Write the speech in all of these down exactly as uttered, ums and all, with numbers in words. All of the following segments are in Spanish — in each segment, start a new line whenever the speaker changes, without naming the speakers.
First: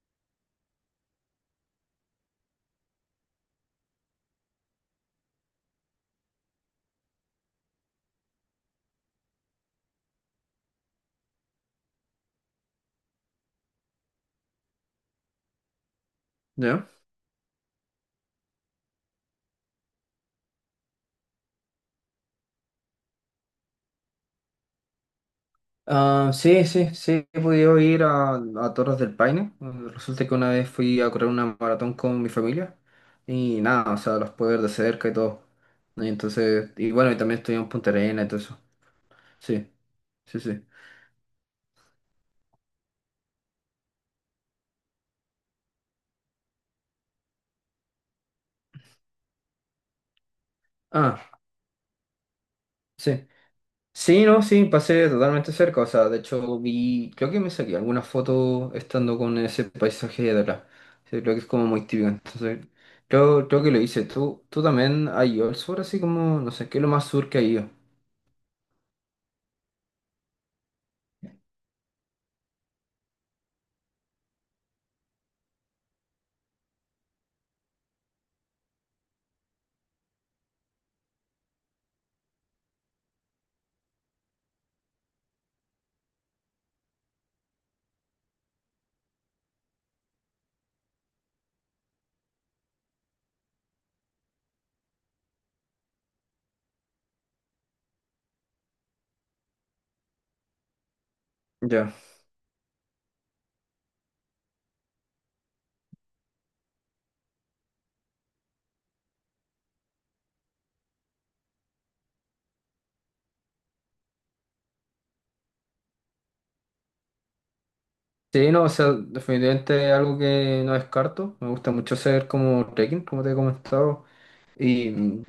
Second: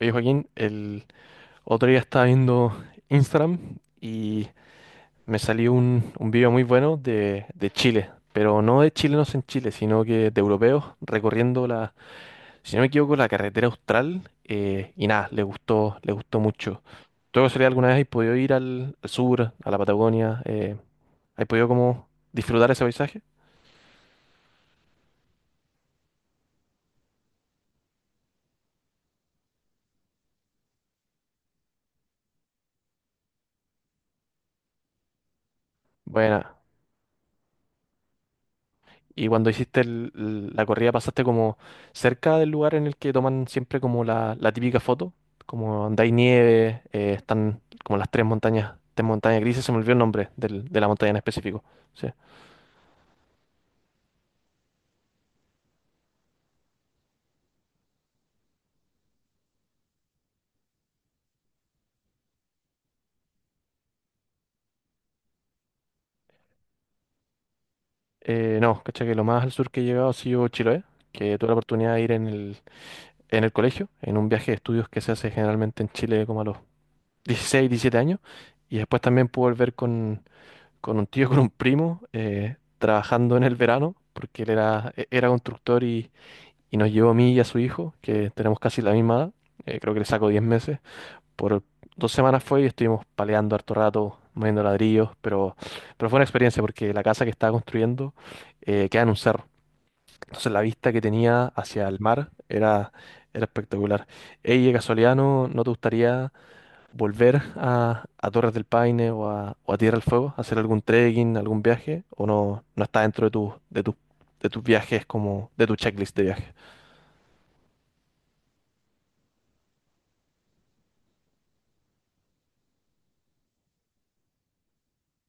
Oye, Joaquín, el otro día estaba viendo Instagram y me salió un, un video muy bueno de, de Chile, pero no de chilenos en Chile, sino que de europeos recorriendo la, si no me equivoco, la carretera austral, eh, y nada, le gustó, le gustó mucho.
¿Ya?
¿Tú de casualidad alguna vez has podido ir al, al sur, a la Patagonia? Eh, ¿has podido como disfrutar ese paisaje?
Ah, sí, sí, sí, he podido ir a, a Torres del Paine. Eh, Resulta que una vez fui a correr una maratón con mi familia y nada, o sea, los pude ver de cerca y todo. Y
Buena.
entonces, y bueno, y también estoy en Punta Arenas y todo eso.
Y cuando
Sí,
hiciste el-
sí,
el-
sí.
la corrida, ¿pasaste como cerca del lugar en el que toman siempre como la, la típica foto? Como donde hay nieve, eh, están como las tres montañas, tres montañas grises, se me olvidó el nombre del- de la montaña en
Ah,
específico. Sí.
sí. Sí, no, sí, pasé totalmente cerca. O sea, de hecho vi, creo que me saqué algunas fotos estando con ese paisaje de atrás. Sí, creo que es como muy típico. Entonces, creo, creo que lo hice. ¿Tú, tú también has ido al sur, así como, no sé, qué es lo más sur que has ido?
Eh, no, caché que lo más al sur que he llegado ha sido Chiloé, que tuve la oportunidad de ir en el, en el colegio, en un viaje de estudios que se hace generalmente en Chile como a los dieciséis diecisiete años. Y después también pude volver con, con un tío, con un primo, eh, trabajando en el verano, porque él era, e- era constructor y, y nos llevó a mí y a su hijo, que tenemos casi la misma edad. eh, creo que le saco diez meses. Por dos semanas fue y estuvimos paleando harto rato, moviendo ladrillos, pero, pero fue una experiencia porque la casa que estaba construyendo eh, queda en un cerro. Entonces la vista que tenía hacia
Ya.
el mar era, era espectacular. Ey, de casualidad, ¿no, no te gustaría volver a, a Torres del Paine o a, o a Tierra del Fuego, hacer algún trekking, algún viaje, o no, no está dentro de tus de tus de tus viajes como de tu checklist de viaje?
Sí, no, o sea, definitivamente es algo que no descarto. Me gusta mucho hacer como trekking, como te he comentado. Y mm,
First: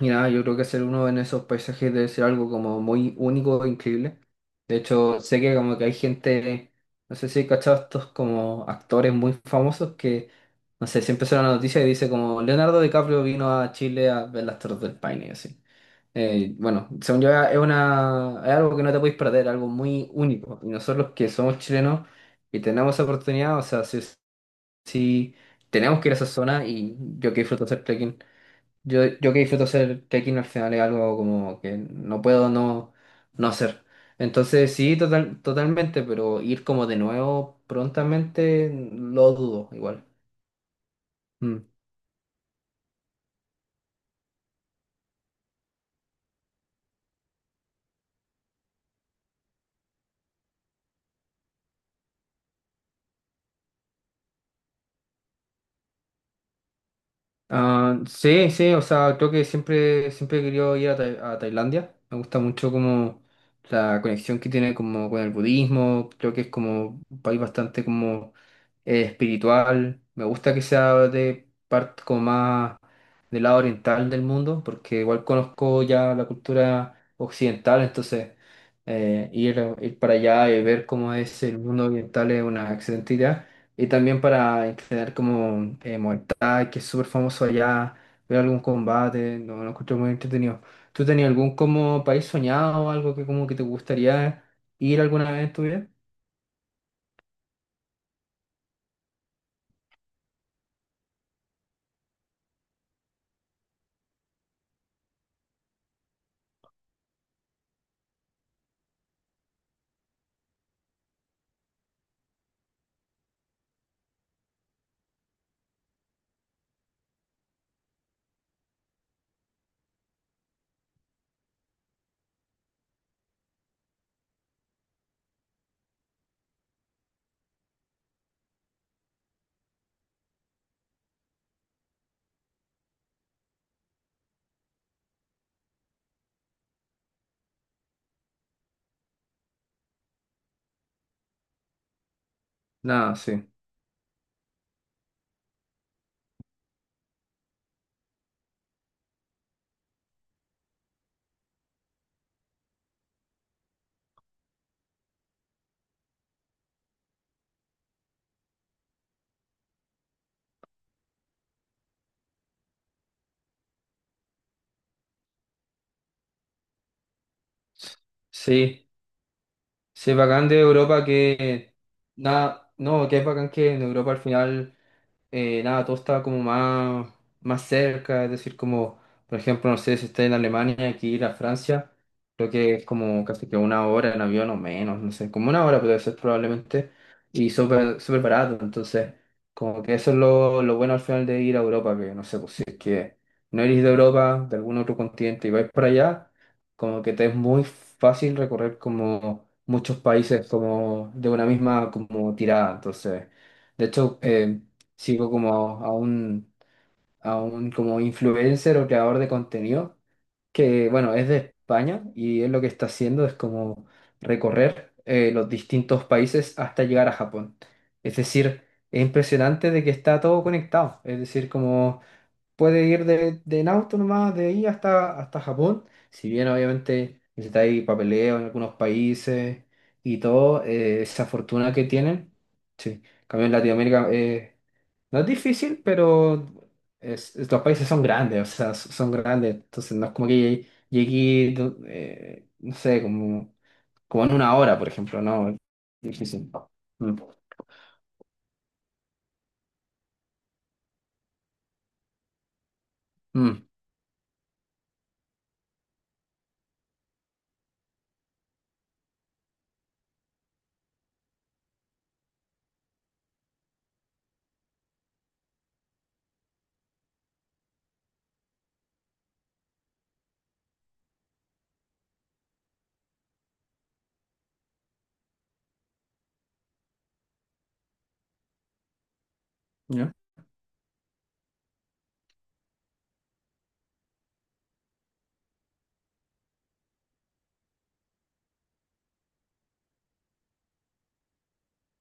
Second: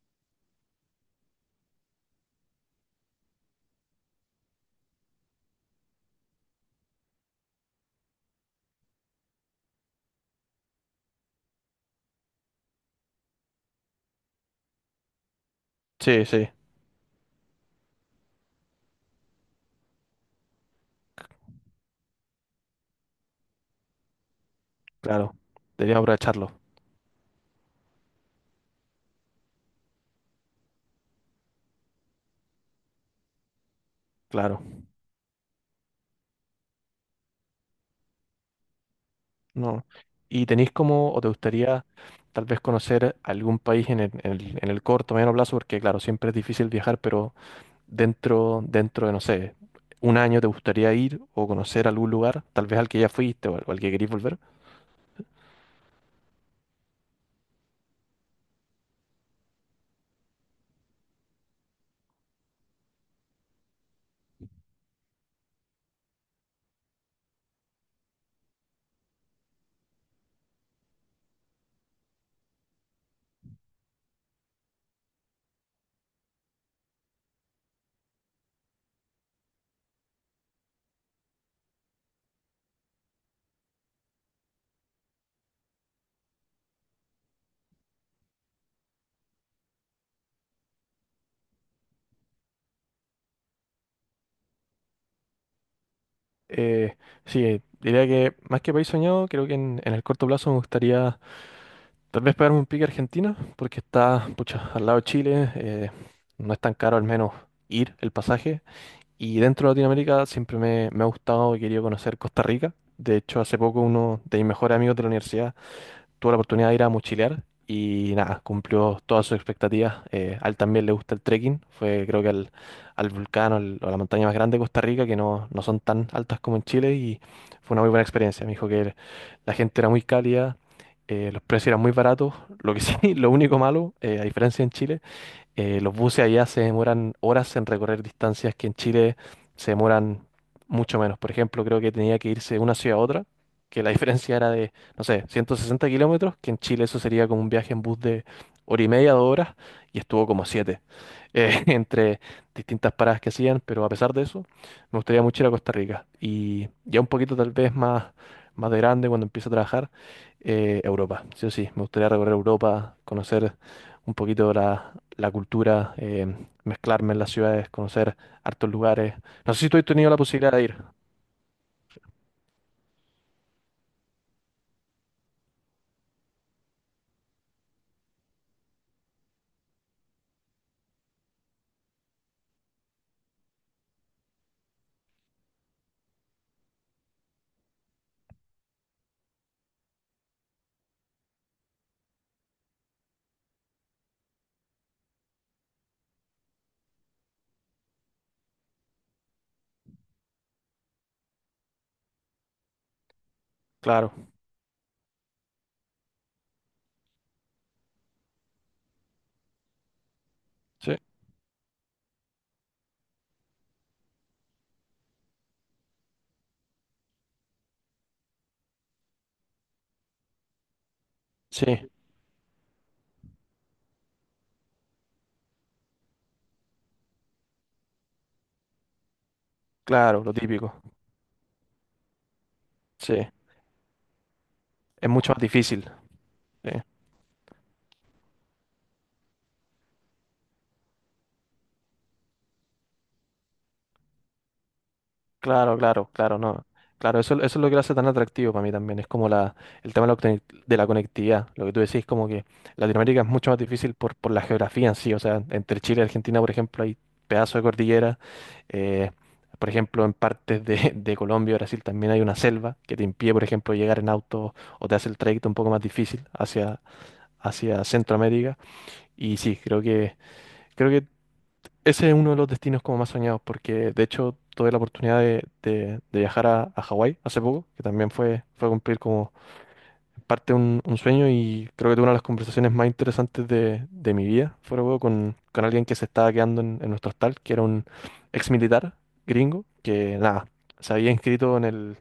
mira, yo creo que ser uno en esos paisajes debe ser algo como muy único e increíble. De hecho, sé que como que hay gente, no sé si he cachado estos como actores muy famosos que, no sé, siempre sale una noticia y dice como Leonardo DiCaprio vino a Chile a ver las Torres del Paine y así.
Sí, sí,
Eh, bueno, según yo es una, es algo que no te podéis perder, algo muy único. Y nosotros que somos chilenos y tenemos esa oportunidad, o sea, sí,
claro.
sí
Debería
tenemos que ir a esa
aprovecharlo,
zona y yo que disfruto hacer trekking. Yo, yo que disfruto hacer trekking al final es algo como que no puedo no, no hacer. Entonces
claro.
sí, total, totalmente, pero ir como de nuevo prontamente lo dudo
No.
igual.
¿Y tenéis como, o te
Mm.
gustaría tal vez conocer algún país en el, en el, en el corto, mediano plazo? Porque claro, siempre es difícil viajar, pero dentro, dentro de, no sé, un año te gustaría ir o conocer algún lugar, tal vez al que ya fuiste o al, o al que queréis volver.
Ah, sí, sí, o sea, creo que siempre, siempre he querido ir a, Tai- a Tailandia. Me gusta mucho como la conexión que tiene como con el budismo. Creo que es como un país bastante como eh, espiritual. Me gusta que sea de parte como más del lado oriental del mundo, porque igual conozco ya la cultura occidental, entonces eh, ir, ir para allá y ver cómo es el mundo oriental es una excelente idea. Y también para entrenar como eh, Muay Thai, que es súper famoso allá, ver algún combate, no, lo encuentro muy entretenido. ¿Tú tenías algún como país soñado o algo que como que te gustaría ir alguna vez en tu vida?
Eh, sí, eh, diría que más que país soñado, creo que en, en, el corto plazo me gustaría tal vez pegarme un pique a Argentina, porque está, pucha, al lado de Chile, eh, no es tan caro al menos ir el pasaje. Y dentro de Latinoamérica siempre me, me ha gustado y querido conocer Costa Rica. De hecho, hace poco uno de mis mejores amigos de la universidad tuvo la oportunidad de ir a mochilear y nada, cumplió todas sus expectativas. Eh, a él también le gusta el trekking, fue creo que al, al volcán o, al- o a la montaña más grande de Costa Rica, que no, no son tan altas como en Chile y fue una muy buena experiencia. Me dijo que la gente era muy cálida, eh, los precios eran muy baratos, lo que sí, lo único malo, eh, a diferencia en Chile, eh, los buses allá se demoran horas en recorrer distancias que en Chile se demoran mucho menos. Por ejemplo, creo que tenía que irse de una ciudad a
Nada,
otra,
sí.
que la diferencia era de, no sé, ciento sesenta kilómetros, que en Chile eso sería como un viaje en bus de hora y media, dos horas, y estuvo como siete, eh, entre distintas paradas que hacían, pero a pesar de eso, me gustaría mucho ir a Costa Rica. Y ya un poquito tal vez más, más de grande, cuando empiece a trabajar, eh, Europa. Sí o sí, me gustaría recorrer Europa, conocer un poquito la, la cultura, eh, mezclarme en las ciudades, conocer hartos
Sí,
lugares. No sé si tú has tenido
sí,
la
bacán
posibilidad
de
de ir.
Europa que, nada, no, que es bacán que en Europa al final eh, nada, todo estaba como más, más cerca, es decir, como, por ejemplo, no sé si está en Alemania, aquí ir a Francia, creo que es como casi que una hora en avión o menos, no sé, como una hora puede ser probablemente, y súper súper barato, entonces, como que eso es lo, lo bueno al final de ir a Europa, que no sé, pues si es que no eres de Europa, de algún otro continente y vais para allá, como que te es muy fácil recorrer como muchos países como de una misma como tirada, entonces, de
Claro,
hecho, eh, sigo como a un, a un como influencer o creador de contenido que,
sí,
bueno, es de España y él lo que está haciendo es como recorrer eh, los distintos países hasta llegar a Japón. Es decir, es impresionante de que está todo conectado. Es decir,
sí,
como puede ir de, de en auto nomás, de ahí hasta, hasta Japón. Si bien obviamente necesitáis papeleo en algunos países y
claro, lo
todo,
típico.
eh, esa fortuna que tienen. Sí, en
Sí,
cambio en Latinoamérica eh,
es
no es
mucho más
difícil,
difícil.
pero
Sí.
es- es- los países son grandes, o sea, s- son grandes. Entonces no es como que llegué, eh, no sé, como, como en una hora, por ejemplo, no, es
Claro, claro, claro,
difícil.
no.
Mm,
Claro, eso, eso es lo que lo hace tan atractivo para mí también. Es como la, el tema de la, conec- de la conectividad. Lo que tú decís, como que Latinoamérica es mucho más
mm,
difícil por, por la geografía en sí. O sea, entre Chile y Argentina, por ejemplo, hay pedazos de cordillera. eh, por ejemplo, en partes de, de Colombia y Brasil también hay una selva que te impide, por ejemplo, llegar en auto o te hace el trayecto un poco más difícil hacia, hacia Centroamérica. Y sí, creo que, creo que ese es uno de los destinos como más soñados, porque de hecho tuve la oportunidad de, de- de viajar a, a Hawái hace poco, que también fue, fue cumplir como
ya,
parte un, un sueño y creo que tuve una de las conversaciones más interesantes de, de mi vida, fuera de huevo, con, con alguien que se estaba quedando en, en, nuestro hostal, que era un ex militar gringo, que nada, se había inscrito en, el,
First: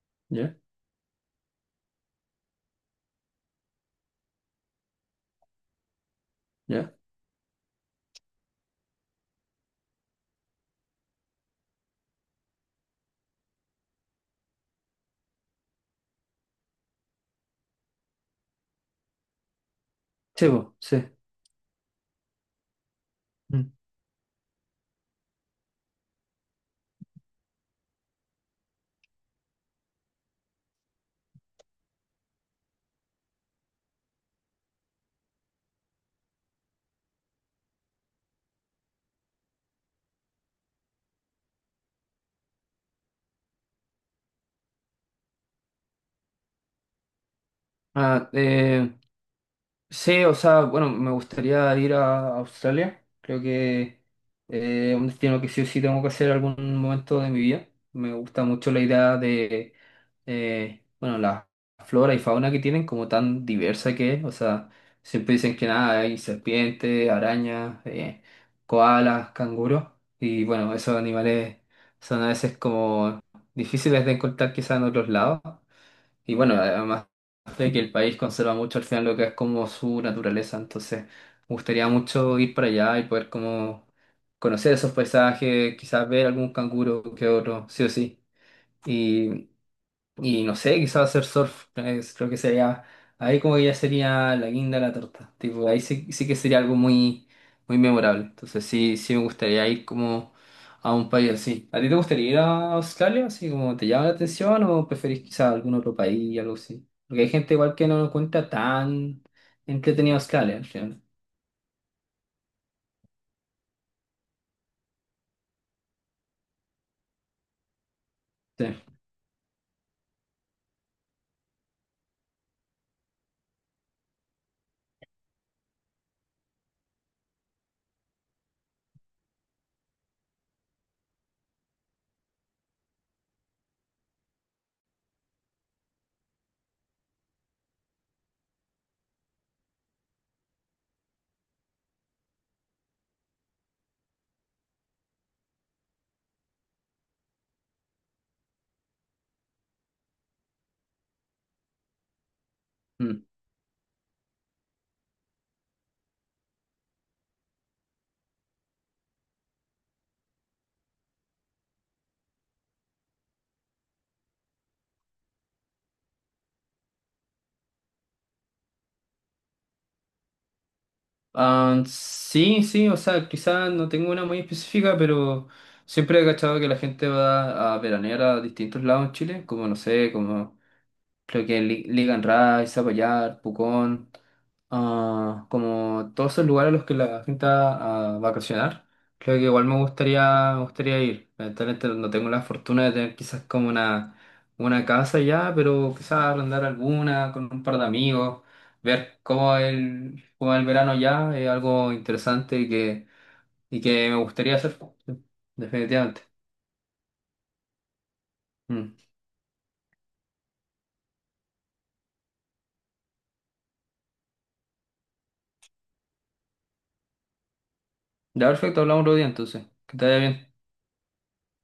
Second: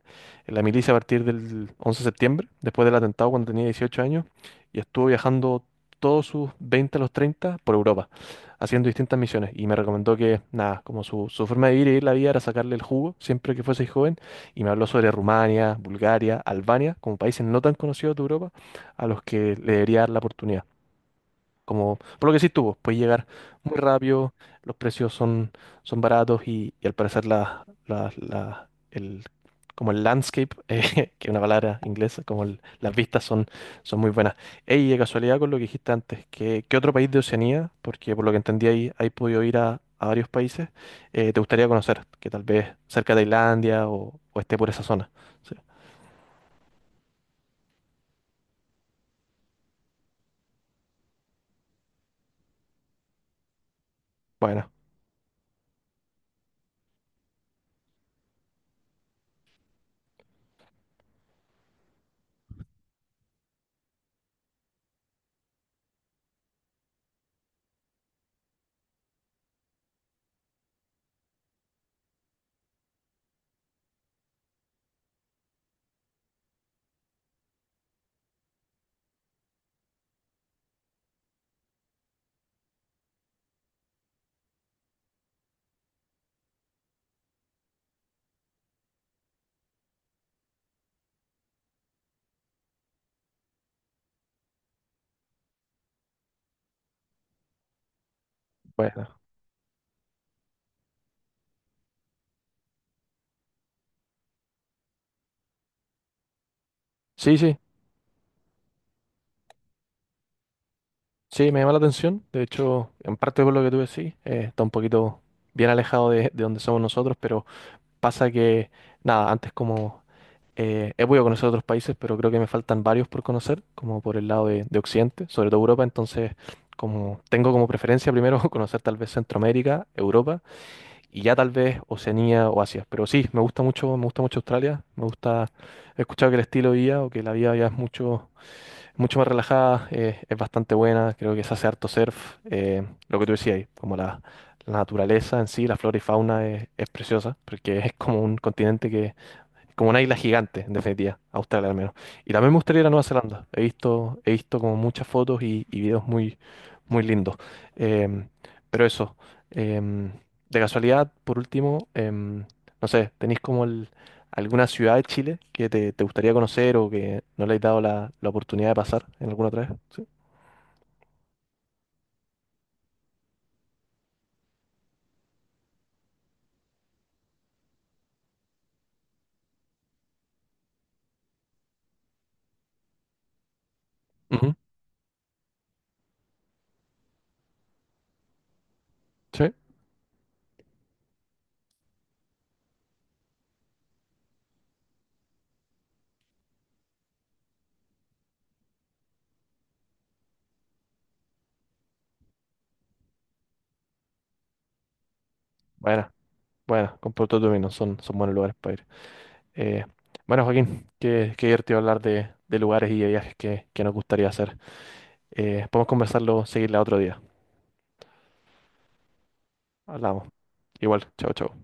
en
ya,
la milicia a partir del once de septiembre, después del atentado cuando tenía dieciocho años, y estuvo viajando todos sus
ya.
veinte a los treinta por Europa, haciendo distintas misiones, y me recomendó que nada, como su, su forma de vivir y vivir la vida era sacarle el jugo siempre que fuese joven y me habló sobre Rumania, Bulgaria, Albania, como países no tan conocidos de Europa, a los que le debería dar la
Sí,
oportunidad.
po, sí.
Como, por lo que sí tuvo, puedes llegar
Mm.
muy rápido, los precios son, son baratos y, y al parecer la, la- la- el, como el landscape, eh, que es una palabra inglesa, como el- las vistas son, son muy buenas. Ey, de casualidad con lo que dijiste antes, ¿qué, qué otro país de Oceanía? Porque por lo que entendí ahí, ahí podido ir a, a varios países, eh, te gustaría conocer, que tal vez cerca de Tailandia o, o esté por esa zona. Sí.
Ah, eh, sí, o sea, bueno, me gustaría ir a Australia. Creo que
Bueno,
eh, un destino que sí o sí tengo que hacer algún momento de mi vida. Me gusta mucho la idea de, eh, bueno, la flora y fauna que tienen, como tan diversa que es. O sea, siempre dicen que nada, hay serpientes, arañas, eh, koalas, canguros. Y bueno, esos animales son a veces como difíciles de encontrar quizás en otros lados. Y bueno, además de que el país conserva mucho al final lo que es como su naturaleza, entonces me gustaría mucho ir para allá y poder como conocer esos paisajes, quizás ver algún canguro que otro, sí o sí. Y no sé, quizás hacer surf, es- creo que sería, ahí como que ya sería la guinda de la torta, tipo, ahí sí, sí que sería algo muy, muy memorable. Entonces sí, sí
bueno.
me gustaría ir como a un país así. ¿A ti te gustaría ir a Australia? ¿Así como te llama la atención o preferís quizás algún otro país, algo así? Porque hay
Sí,
gente
sí.
igual que no lo cuenta tan entretenido Australia, al final.
Sí, me llama la atención. De hecho, en parte por lo que tú decís, eh, está un poquito bien alejado de, de donde somos nosotros, pero pasa que,
Sí.
nada, antes como eh, he podido conocer otros países, pero creo que me faltan varios por conocer, como por el lado de, de Occidente, sobre todo Europa. Entonces, como tengo como preferencia primero conocer tal vez Centroamérica, Europa y ya tal vez Oceanía o Asia. Pero sí, me gusta mucho, me gusta mucho Australia. Me gusta, he escuchado que el estilo de vida o que la vida ya es mucho mucho más relajada, eh, es bastante buena, creo que se hace harto surf, eh, lo que tú decías, ahí, como la, la naturaleza en sí, la flora y fauna es, es preciosa, porque es como un continente que, como una isla gigante, en definitiva, Australia al menos. Y también me gustaría ir a Nueva
Mm.
Zelanda, he visto, he visto como muchas fotos y, y videos muy, muy lindo. Em, pero eso, em, de casualidad, por último, em, no sé, ¿tenéis como el- alguna ciudad de Chile que te, te, gustaría conocer o que no le hayas dado la, la oportunidad de pasar en alguna otra vez? Sí.
Ah, sí, sí, o sea, quizás no tengo una muy específica, pero siempre he cachado que la gente va a veranear a distintos lados en Chile, como no sé, como creo que Li- Ligan Rai, Zapallar, Pucón,
Ujú.
ah, como todos esos lugares a los que la gente va a vacacionar, creo que
Sí.
igual me gustaría, me gustaría ir. Lamentablemente no tengo la fortuna de tener quizás como una, una casa ya, pero quizás arrendar alguna con un par de amigos, ver cómo el, cómo el verano ya es algo interesante y que, y que me gustaría hacer,
Buena,
definitivamente.
buena, con Puerto Tomino, son, son, buenos lugares para ir.
Mm.
Eh, bueno, Joaquín, qué, qué divertido hablar de, de lugares y de viajes que, que nos gustaría hacer. Eh, podemos conversarlo, seguirla otro día.
Ya, perfecto, hablamos otro día entonces. Que te vaya
Hablamos.
bien.
Igual, chao, chao.